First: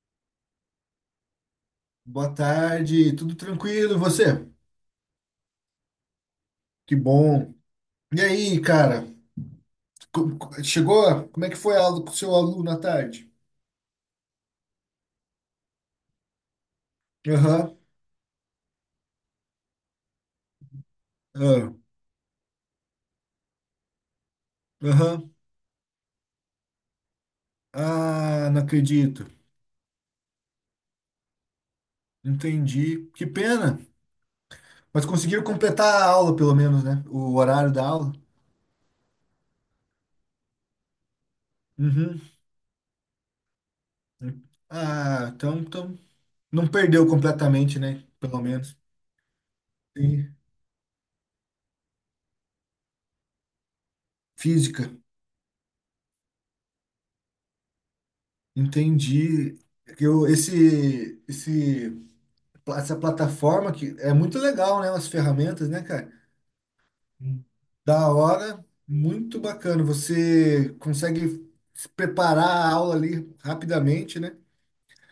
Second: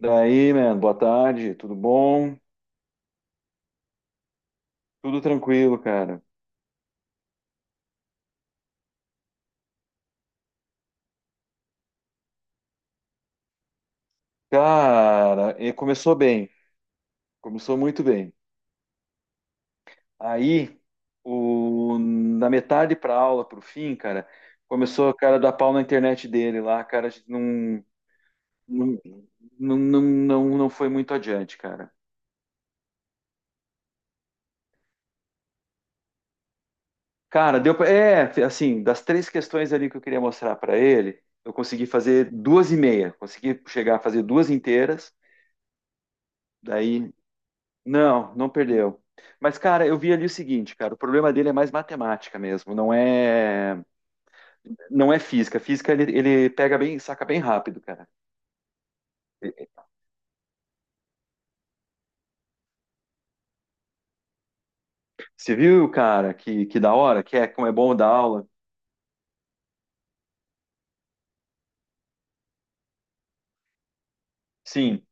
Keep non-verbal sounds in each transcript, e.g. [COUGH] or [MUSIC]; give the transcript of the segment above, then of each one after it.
Daí, mano, boa tarde, tudo Boa bom? tarde, tudo tranquilo, e você? Tudo tranquilo, cara. Que bom. E aí, cara? Chegou? Como é que foi a aula com o seu aluno à tarde? Cara, e começou bem, Aham, começou muito bem. Aí, ah, o, da metade pra aula, pro fim, cara, começou o aham. cara a dar pau na internet dele lá, cara, a gente não, Ah, não não, acredito. não, não, não foi muito adiante, cara. Entendi. Que pena. Mas conseguiram completar a aula, pelo menos, né? O Cara, horário deu da pra, aula. é, assim, das três questões ali que eu queria mostrar pra ele, eu consegui Uhum. fazer duas e meia, consegui chegar a fazer duas inteiras, Ah, então não perdeu daí. completamente, né? Não, Pelo não menos. perdeu. Mas, cara, eu vi ali o Sim. seguinte, cara, o problema dele é mais matemática mesmo, não é, Física. não é física. Física ele pega bem, saca bem rápido, cara. Entendi. Eu, esse pla- essa plataforma que é muito legal, né? As Você ferramentas, né, viu, cara? cara, que da hora, que Hum. é como é bom dar Da aula? hora, muito bacana. Você consegue se preparar a aula ali rapidamente, né? Sim,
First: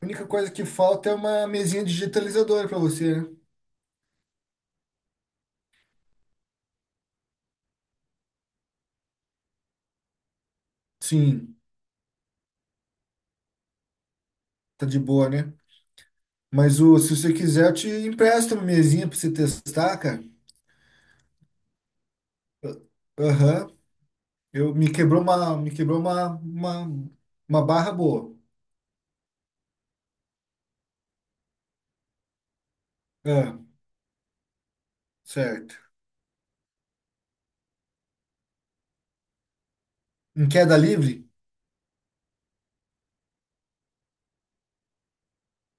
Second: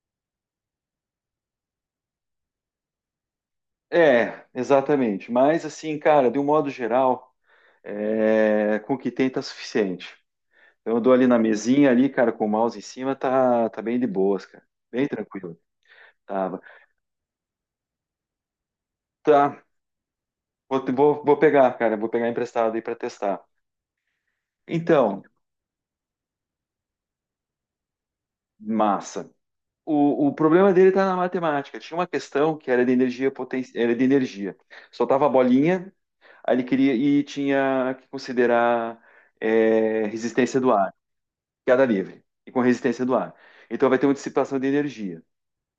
A única coisa que falta é uma mesinha digitalizadora para você, né? é, exatamente. Mas, assim, cara, de um modo geral, é, com o que tem tá suficiente. Então, eu dou ali na Sim, mesinha ali, cara, com o mouse em cima, tá, tá bem de boas, cara. tá de Bem boa, né? tranquilo. Tava. Se você quiser, eu te empresto uma mesinha para você Tá, testar, cara. vou pegar, cara, vou pegar emprestado aí pra testar. Aham. Eu me quebrou Então, uma, me quebrou uma, uma, uma barra boa. massa. O problema dele está na matemática. Tinha uma questão que era de energia Ah, potencial, era de energia. Soltava a certo. bolinha, aí ele queria e tinha que considerar Em resistência do queda ar, livre? queda livre, e com resistência do ar. Então vai ter uma dissipação de energia.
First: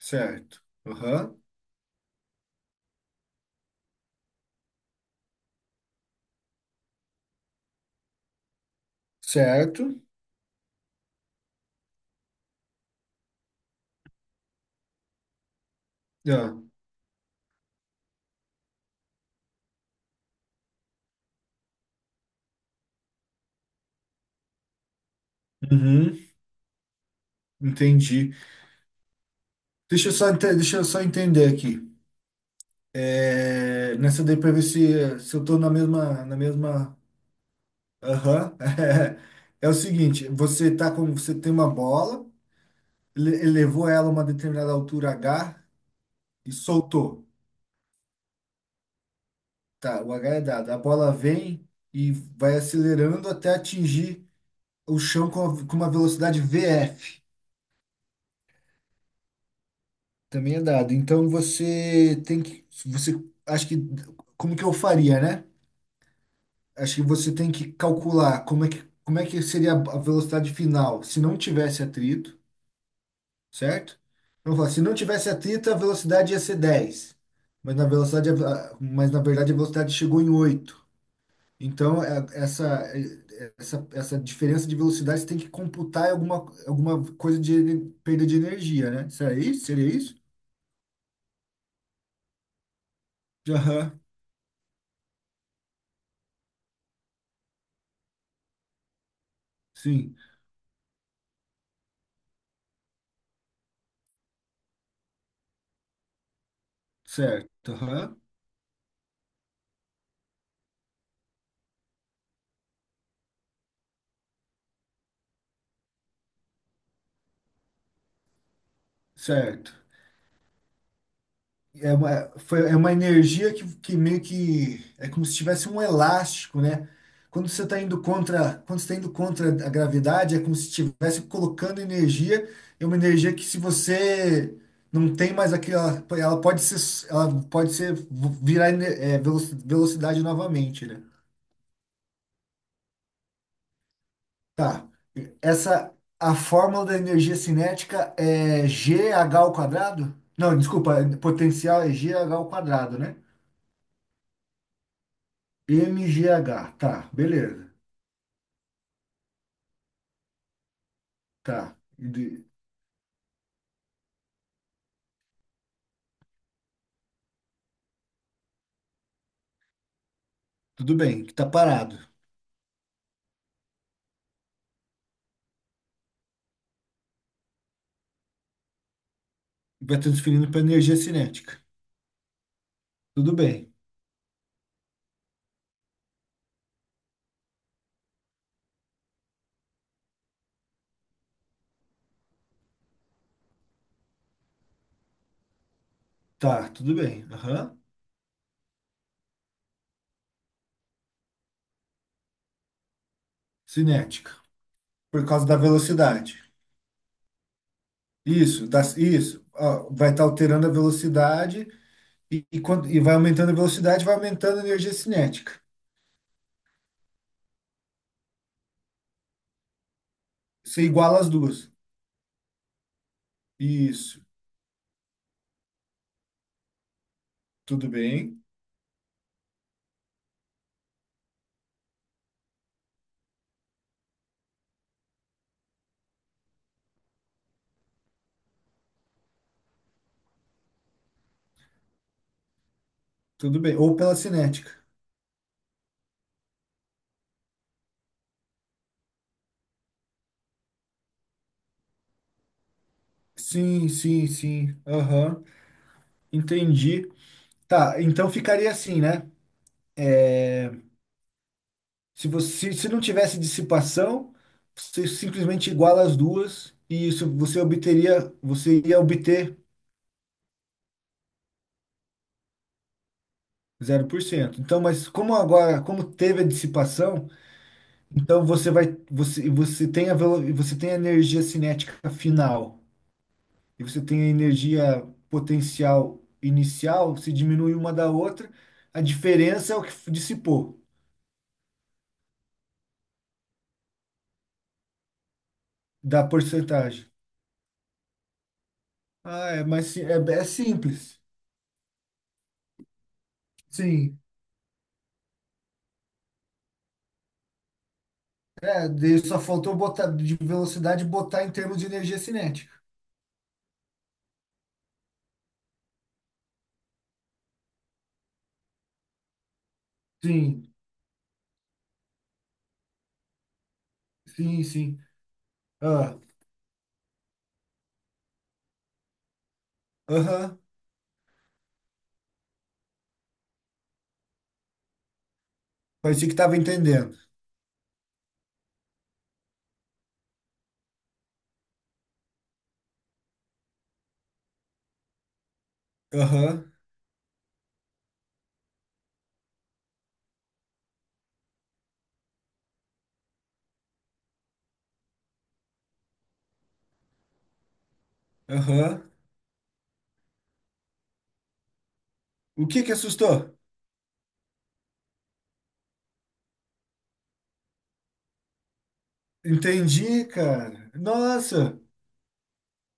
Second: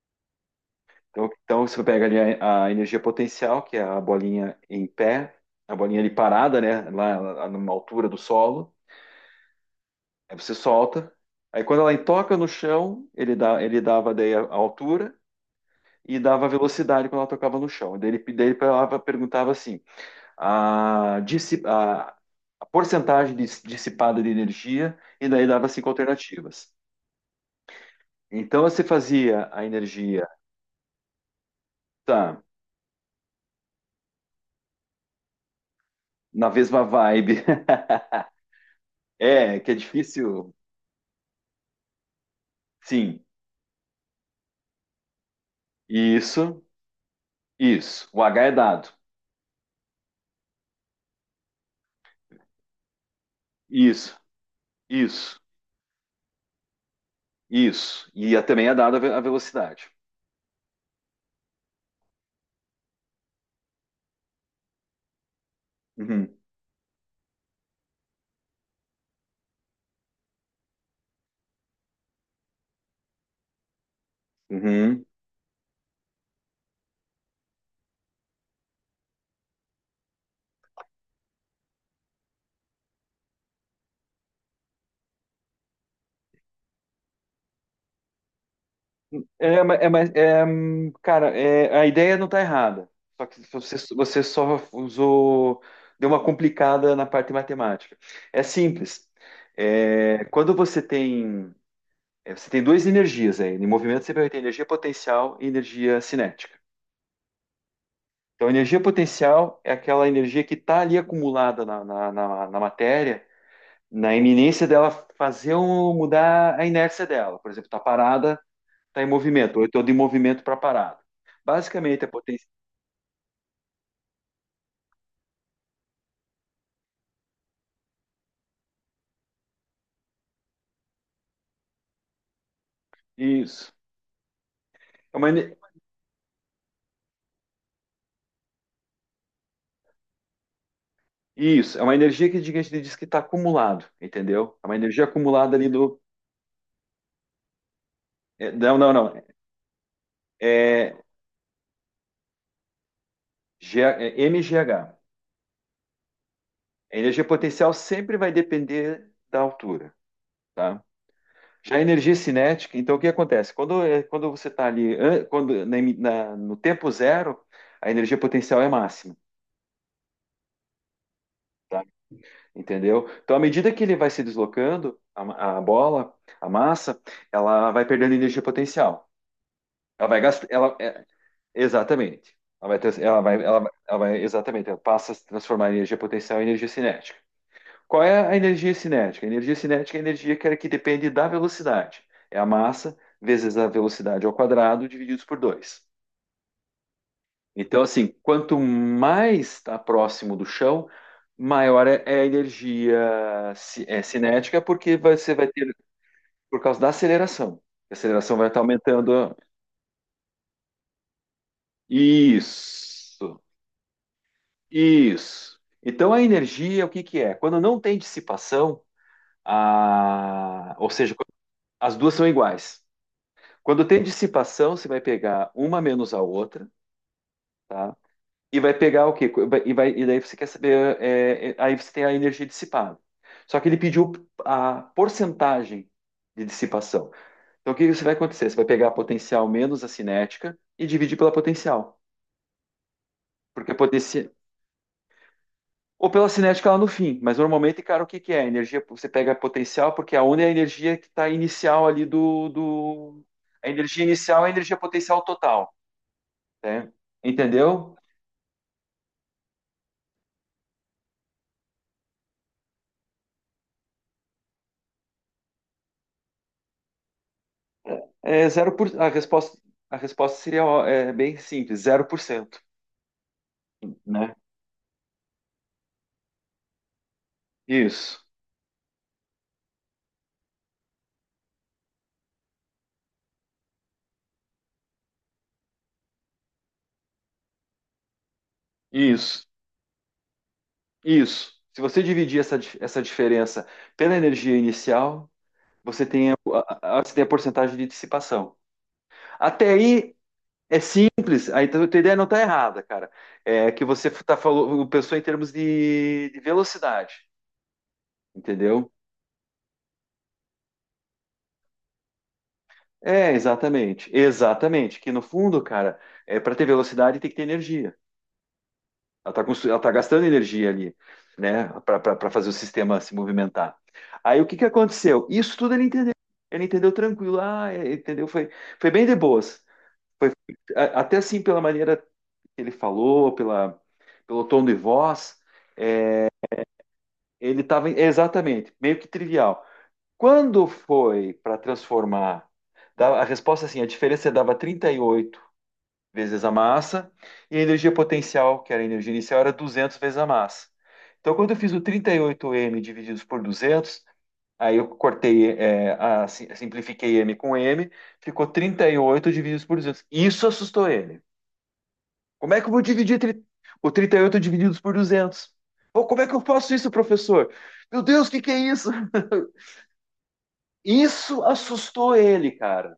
Certo. Então, Aham. então você pega ali a energia potencial, que é a bolinha em pé, a bolinha ali parada, né, lá numa altura do solo, Certo? aí você solta. Aí quando ela toca no chão, ele dava daí a altura, e dava Ah, velocidade quando ela tocava no chão. Daí ele perguntava assim: a, dissi- a- a porcentagem dissipada de energia, e daí dava cinco uhum, alternativas. entendi. Então você fazia a Deixa eu energia. só, ente- deixa eu só entender aqui. Tá, É, nessa daí, para ver se eu tô na mesma, na na mesma mesma. vibe. [LAUGHS] Aham. [LAUGHS] É, É, que é o seguinte, difícil. Você tem uma bola, Sim, ele elevou ela a uma determinada altura H e isso, soltou. isso. O H é dado. Tá, o H é dado. A bola vem e vai acelerando até Isso, atingir o chão isso, com uma velocidade VF. isso. E também é dado a a velocidade. Também é dado. Então, você tem que, você, acho que, como que eu faria, né? Uhum, Acho que você tem que calcular como é que seria a velocidade final se não tivesse atrito, certo? Então, fala, se não uhum. tivesse atrito, a velocidade ia ser 10, mas na verdade a velocidade chegou em oito. Então, essa diferença de velocidade você tem que computar em alguma coisa de perda de energia, né? Será É, isso? Seria é, mas, isso? é, cara, é, a ideia não tá errada. Só que você, Aham. você só usou, deu uma complicada na parte matemática. É simples. Sim. É, quando você tem, é, você tem duas energias aí. Em movimento você vai ter energia potencial e energia cinética. Certo, aham, Então, a energia potencial é aquela energia que está ali acumulada na matéria, na iminência dela fazer mudar a inércia dela. Por exemplo, está parada. Está em movimento, ou certo. então de movimento para parado. É Basicamente, é uma, potência. foi, é uma energia que meio que é como se tivesse um elástico, né? Quando você tá indo contra a gravidade, é como se estivesse colocando energia. É uma energia que, se Isso. você não É uma, tem mais ener- aquela, ela pode ser virar velocidade novamente, né? isso, é uma energia que a gente diz que está acumulado, entendeu? É uma Tá. energia acumulada ali Essa, do. a fórmula da energia cinética É, é não, não, g não. h ao quadrado? Não, É, desculpa, potencial é g h ao quadrado, né? G, é MGH. m g h, A tá, energia beleza. potencial sempre vai depender da altura, tá? Já Tá, a E energia De- cinética, então o que acontece? Quando você está ali, no tempo zero, a energia potencial é máxima. Tudo bem, que tá Tá? parado. Entendeu? Então, à medida que ele vai se deslocando, a bola, a massa, ela vai perdendo energia potencial. Vai Ela vai gastar, transferindo para energia cinética. exatamente. Ela vai, trans- ela Tudo vai, ela, vai- bem, ela vai, exatamente, ela passa a se transformar em energia potencial em energia cinética. Qual é a energia cinética? A energia cinética é a energia que depende da velocidade. É a massa vezes a velocidade ao quadrado divididos por 2. tá, tudo bem. Aham. Então, assim, quanto mais está próximo do chão, maior é a energia Cinética, cinética, porque por você causa vai da ter, velocidade. por causa da aceleração. A aceleração vai estar Isso, aumentando. isso. Ó, vai estar alterando a velocidade e vai Isso, aumentando a velocidade, vai aumentando a energia isso. cinética. Então, a energia, o que que é? Quando não tem dissipação, Você ou seja, iguala as duas. as duas são iguais. Quando tem Isso, dissipação, você vai pegar uma menos a outra, tudo tá? bem, E vai pegar o quê? E daí você quer saber. Aí você tem a energia dissipada. Só que ele pediu a porcentagem de dissipação. Então o que você vai acontecer? Você vai pegar a potencial menos a cinética e dividir pela potencial. tudo Porque a bem. Ou pela potencial. cinética. Ou pela cinética lá no fim. Mas normalmente, cara, o que que é? A energia, você pega a potencial, porque a onda é a energia que está inicial ali do. A Sim, energia sim, inicial é a energia sim. potencial Aham, total. Né? entendi. Entendeu? Tá, então ficaria assim, né? Se não tivesse dissipação, você simplesmente iguala as duas e isso você ia A resposta, obter a resposta seria ó, é bem simples, zero por cento, zero por né? cento. Então, mas como teve a dissipação, Isso, então você tem a energia cinética final. E você tem a energia potencial inicial, se diminui uma da outra, a isso, diferença é o que dissipou, isso. Se você dividir essa diferença pela energia inicial, da porcentagem. você tem a porcentagem de dissipação. Ah, é, Até mas si- é, aí é é simples. simples, aí tá, a tua ideia não está errada, cara. É que você Sim. tá falou, pensou em termos de velocidade, É, entendeu? daí só faltou botar de velocidade, botar em termos de energia cinética. É, exatamente, exatamente. Que no fundo, cara, é, para ter velocidade tem que ter energia. Ela tá gastando energia Sim, ali, né, para fazer o sistema se movimentar. Aí o que sim, que sim. aconteceu? Isso tudo ele entendeu. Ah, Ele entendeu tranquilo, entendeu? Foi bem de boas. Foi, aham. Até assim, pela maneira que ele falou, pelo tom de voz, Parecia que estava entendendo. ele estava exatamente, meio que trivial. Quando foi para transformar, a resposta é assim, a diferença dava 38 vezes a Aham, massa, e a energia potencial, que era a energia inicial, era 200 vezes a massa. Então, quando eu fiz o 38M divididos por 200, aí eu cortei, simplifiquei M com M, ficou aham. 38 divididos por 200. Isso assustou ele. Como é que O eu vou que que dividir assustou? O 38 divididos por 200? Ou como é que eu faço isso, professor? Meu Deus, o que que é isso? [LAUGHS] Entendi, cara. Isso Nossa, assustou ele, cara.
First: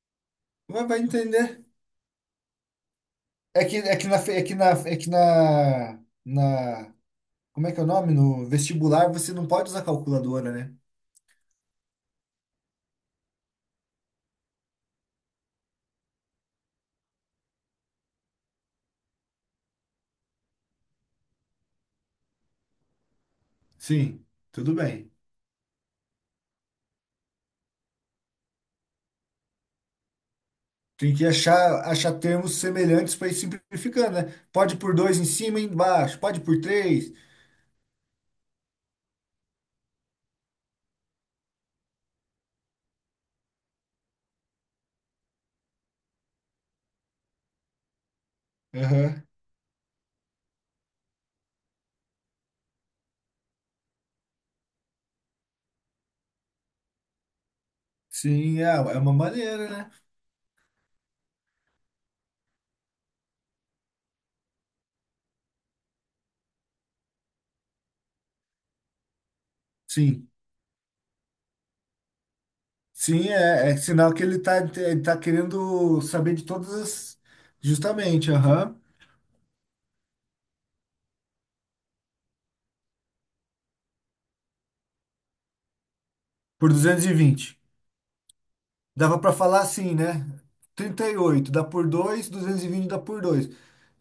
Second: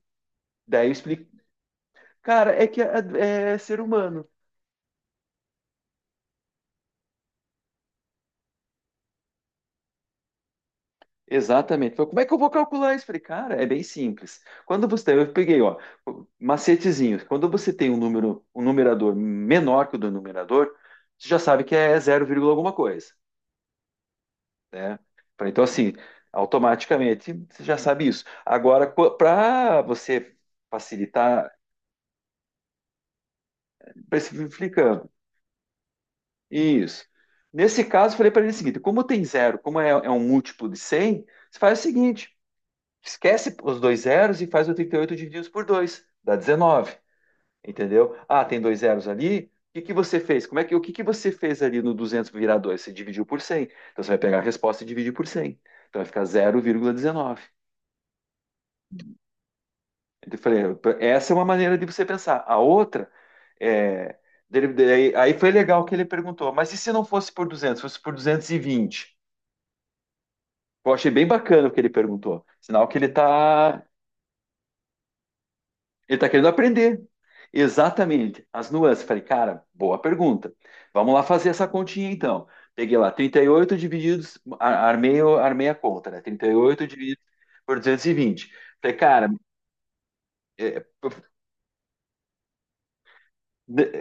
vai Daí eu vai explico. entender. Cara, é que é É que, ser é que na, humano. fe- é que na, é que na, na, como é que é o nome? No vestibular você não pode usar calculadora, né? Exatamente. Falei, como é que eu vou calcular isso? Falei, cara, é bem simples. Quando você tem, eu peguei, ó, macetezinhos. Quando você tem um número, um numerador menor que o do numerador, você já sabe que é zero vírgula alguma coisa, Sim, tudo né? bem. Falei, então, assim, automaticamente você já sabe isso. Agora, para você Tem que facilitar, achar termos semelhantes para ir simplificando, né? Pode por especificando, dois em cima e embaixo, pode por isso. três. Nesse caso, eu falei para ele o seguinte: como tem zero, como é um múltiplo de cem, você faz o seguinte. Esquece os dois zeros e faz o 38 divididos por 2 dá 19, entendeu? Ah, tem dois zeros Aham. ali. O que que você fez? Como é que o que que você fez ali no 200 virar dois. Você dividiu por cem. Então você vai pegar a resposta e dividir por cem. Então vai ficar 0,19. Sim, é uma maneira, né? Então eu falei, essa é uma maneira de você pensar. A outra é aí foi legal que ele perguntou, mas e se não fosse por 200, fosse por 220? Sim. Eu achei bem bacana o que ele perguntou. Sinal que ele Sim, é está sinal que ele tá querendo Ele está saber de querendo todas aprender. as, justamente, Exatamente. As aham, nuances. Falei, cara, boa pergunta. Vamos lá fazer essa continha então. Peguei lá 38, divididos, ar- armei, o- armei a conta, né? por 38 duzentos e dividido vinte por 220. Falei, Dava cara, para falar assim, né? é, trinta eu e oito dá por dois, 220 dá por dois.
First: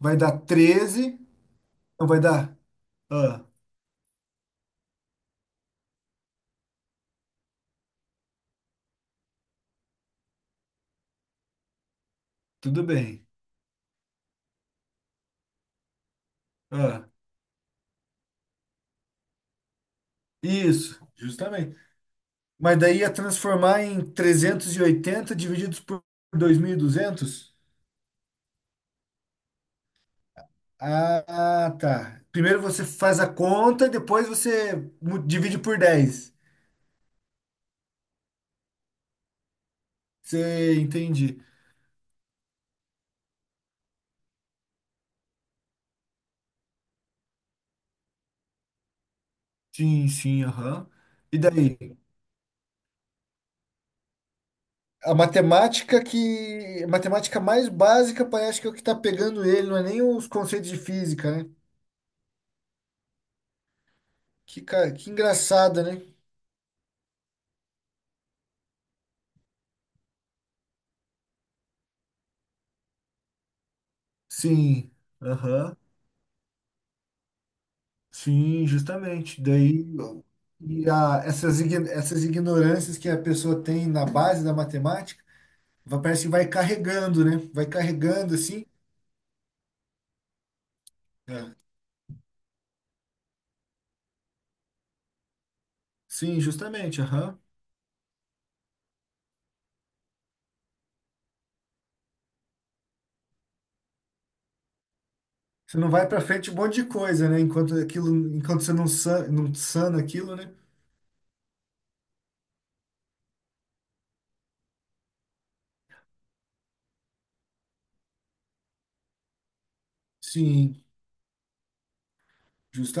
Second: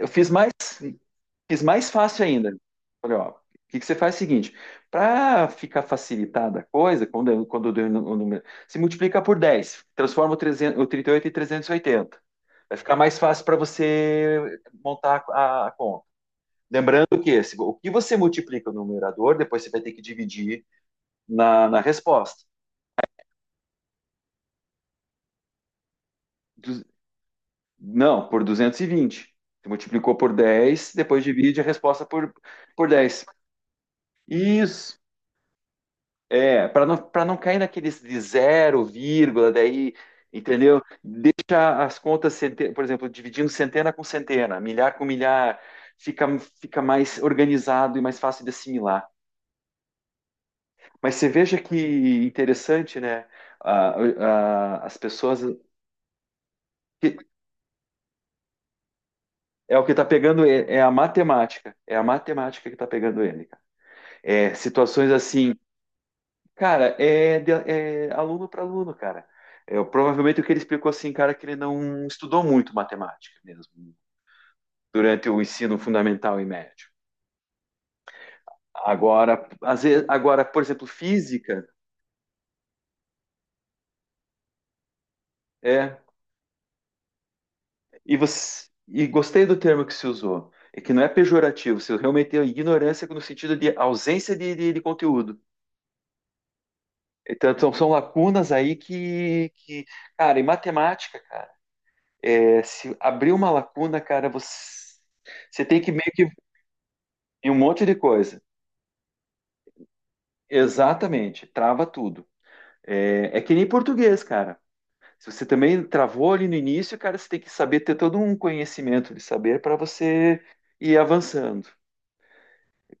eu dar 13, fiz mais não vai fácil ainda. dar? Falei, ó, o Ah, que que você faz é o seguinte, para ficar facilitada a coisa, quando eu dei o o número, se multiplica por 10, transforma o, 300, o 38 em 380. Vai tudo ficar mais bem. fácil para você montar a conta. Ah, Lembrando que esse, o que você multiplica no numerador, depois você vai ter que dividir isso, na, justamente. na resposta. Mas daí ia transformar em 380 divididos por Du- 2.200? não, por 220. Você multiplicou por 10, depois Ah, divide a ah, resposta tá. por, Primeiro você por faz 10. a conta e depois você Isso. Divide por 10. É, para não cair naqueles de zero, vírgula, daí, Você entendeu? entende? Deixa as contas, por exemplo, dividindo centena com centena, milhar com milhar, fica, fica mais organizado e mais fácil de assimilar. Sim, sim, aham. Mas você E veja daí? que interessante, né? A- As A pessoas. matemática que. A que- matemática mais básica parece que é o que tá pegando ele, não É é o que nem está os pegando conceitos ele, de é a física, né? matemática. É a matemática que está pegando ele, cara. É Que situações assim, engraçada, né? cara, é aluno para aluno, cara. É, provavelmente o que ele explicou assim, cara, é que ele não estudou muito matemática mesmo, Sim. durante o ensino Aham. fundamental e médio. Sim, justamente. Agora, às Daí. vezes, agora, por exemplo, E a- essas, física. ign- essas ignorâncias que a pessoa tem na base da matemática, É, parece que vai carregando, né? Vai E carregando assim. você e gostei do termo que se usou. É que não é É. pejorativo, se realmente é ignorância no sentido de ausência de conteúdo. Sim, justamente. Aham. Então, são lacunas aí cara, em matemática, cara, é, se abrir uma lacuna, cara, você Você tem não que vai meio pra que frente um monte de coisa, né? em um Enquanto monte de aquilo, coisa. enquanto você não sana aquilo, né? Exatamente, trava tudo. É, é que nem português, cara. Se você também travou ali no início, cara, você tem que saber ter todo um conhecimento de saber para você Sim. ir avançando.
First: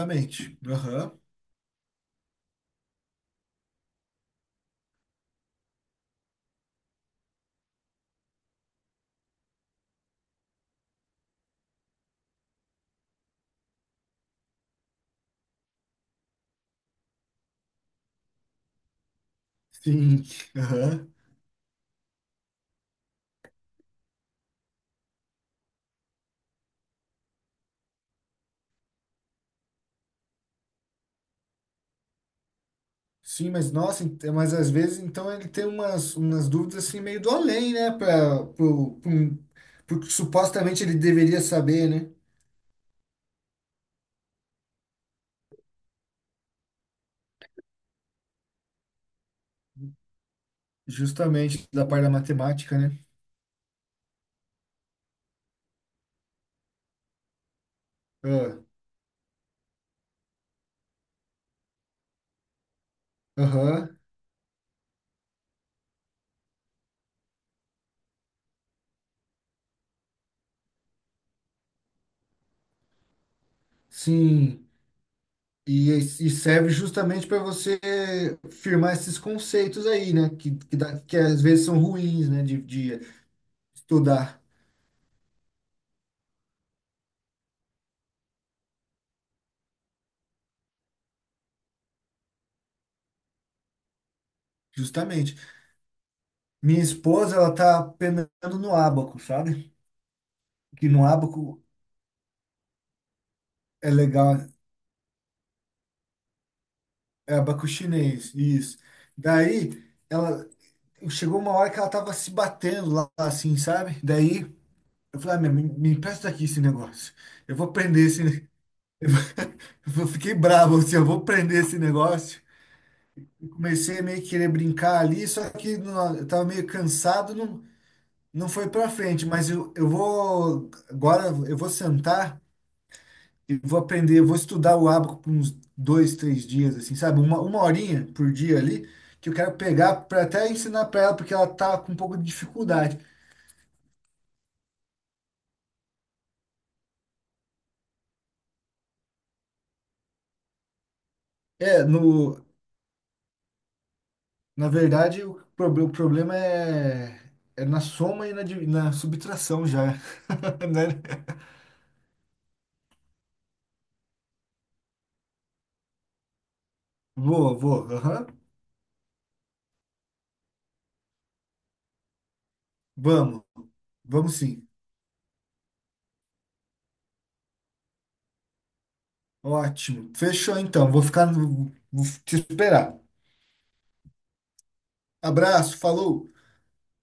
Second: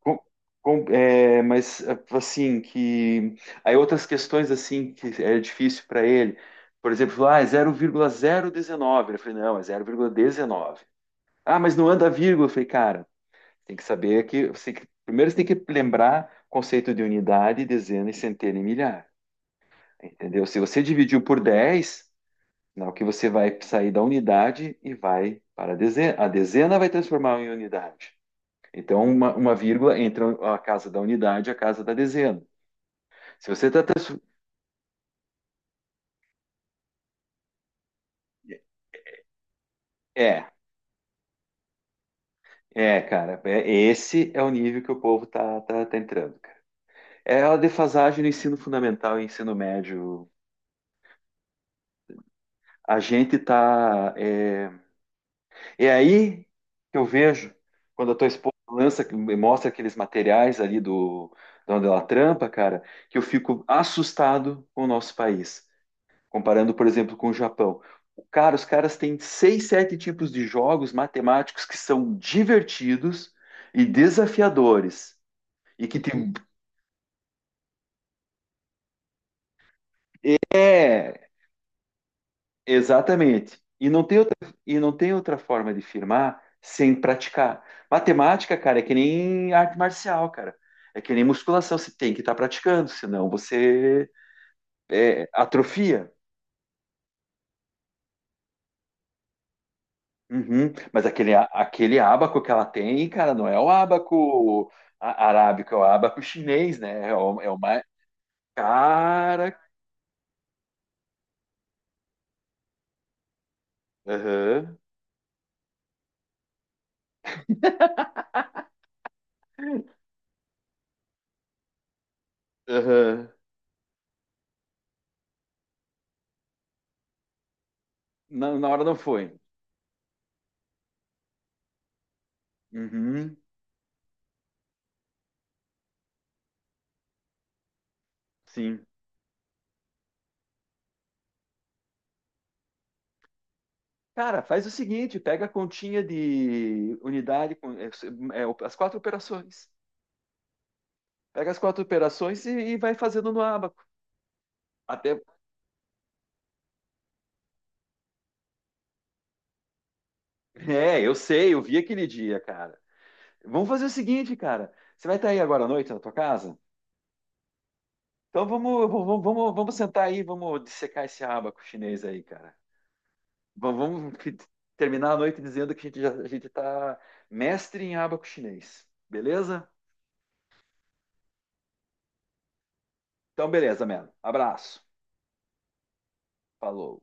Com- Aham. Mas assim que aí outras questões assim que é difícil para ele, por exemplo, ah, é 0,019. Eu falei, não, é 0,19. Ah, mas não anda vírgula. Eu falei, cara, tem que saber que, primeiro você tem que lembrar o conceito de unidade, dezena e centena e milhar, Sim. entendeu? Se você Aham. dividiu por 10, não, que você vai sair da unidade e vai para a dezena. A dezena vai transformar em unidade. Então, uma vírgula entre a casa da unidade e a casa da dezena. Se Sim, você mas está. nossa, mas às vezes então ele tem umas dúvidas assim meio do além, né? Porque É, supostamente ele deveria saber, né? é, cara. Esse é o nível que o povo tá entrando, cara. É a defasagem no ensino fundamental e ensino médio. Justamente da parte da matemática, A né? gente tá. É, é aí que eu vejo quando a tua esposa Ah. lança, mostra aqueles materiais ali de onde ela trampa, cara, que eu fico Aham. assustado com o nosso país. Comparando, por exemplo, com o Japão. Os caras têm seis, sete tipos de jogos matemáticos que são divertidos e Sim. desafiadores. E E, que e tem. serve justamente para você firmar esses conceitos aí, né? Que É, às vezes são ruins, né? De exatamente. Estudar. E não tem outra forma de firmar sem praticar. Matemática, cara, é que nem arte marcial, cara. É que nem musculação, você tem que estar praticando, senão você Justamente. atrofia. Minha esposa, ela tá penando no ábaco, sabe? Uhum. Que Mas no ábaco aquele ábaco que ela tem, cara, não é o é legal, ábaco arábico, é o ábaco chinês, né? É é o, é o ábaco mais. chinês, isso. Cara. Daí ela chegou uma hora que ela tava se batendo lá, assim, sabe? Daí Aham. eu falei, ah, me empresta aqui esse negócio. Eu vou prender esse. [LAUGHS] Eu fiquei bravo, assim, eu vou prender esse negócio. Aham. E comecei a meio que querer brincar ali, só que eu tava meio cansado, não Na foi hora pra não frente, foi. mas eu vou, agora eu vou sentar. Uhum. E vou aprender, vou estudar o ábaco por uns dois, três dias, assim, sabe? Uma horinha por dia Sim. ali, que eu quero pegar para até ensinar para ela, porque ela tá com um pouco de dificuldade. Cara, faz o seguinte: pega a continha de unidade, as quatro operações. Pega as quatro É, no, operações e vai fazendo no ábaco. na Até. verdade, o, [LAUGHS] prob- o problema é, é na, soma e na subtração já, [LAUGHS] né? É, eu sei, eu vi aquele dia, cara. Vamos fazer o seguinte, cara. Você vai estar aí agora à noite na tua casa? Vou, vou, aham. Então vamos sentar aí, vamos dissecar esse abaco chinês aí, cara. Vamos, Vamos, vamos vamos fi- sim. terminar a noite dizendo que a gente tá mestre em abaco chinês. Beleza? Ótimo. Fechou então, vou ficar, vou te esperar. Então, beleza, mano. Abraço. Abraço, falou! Falou.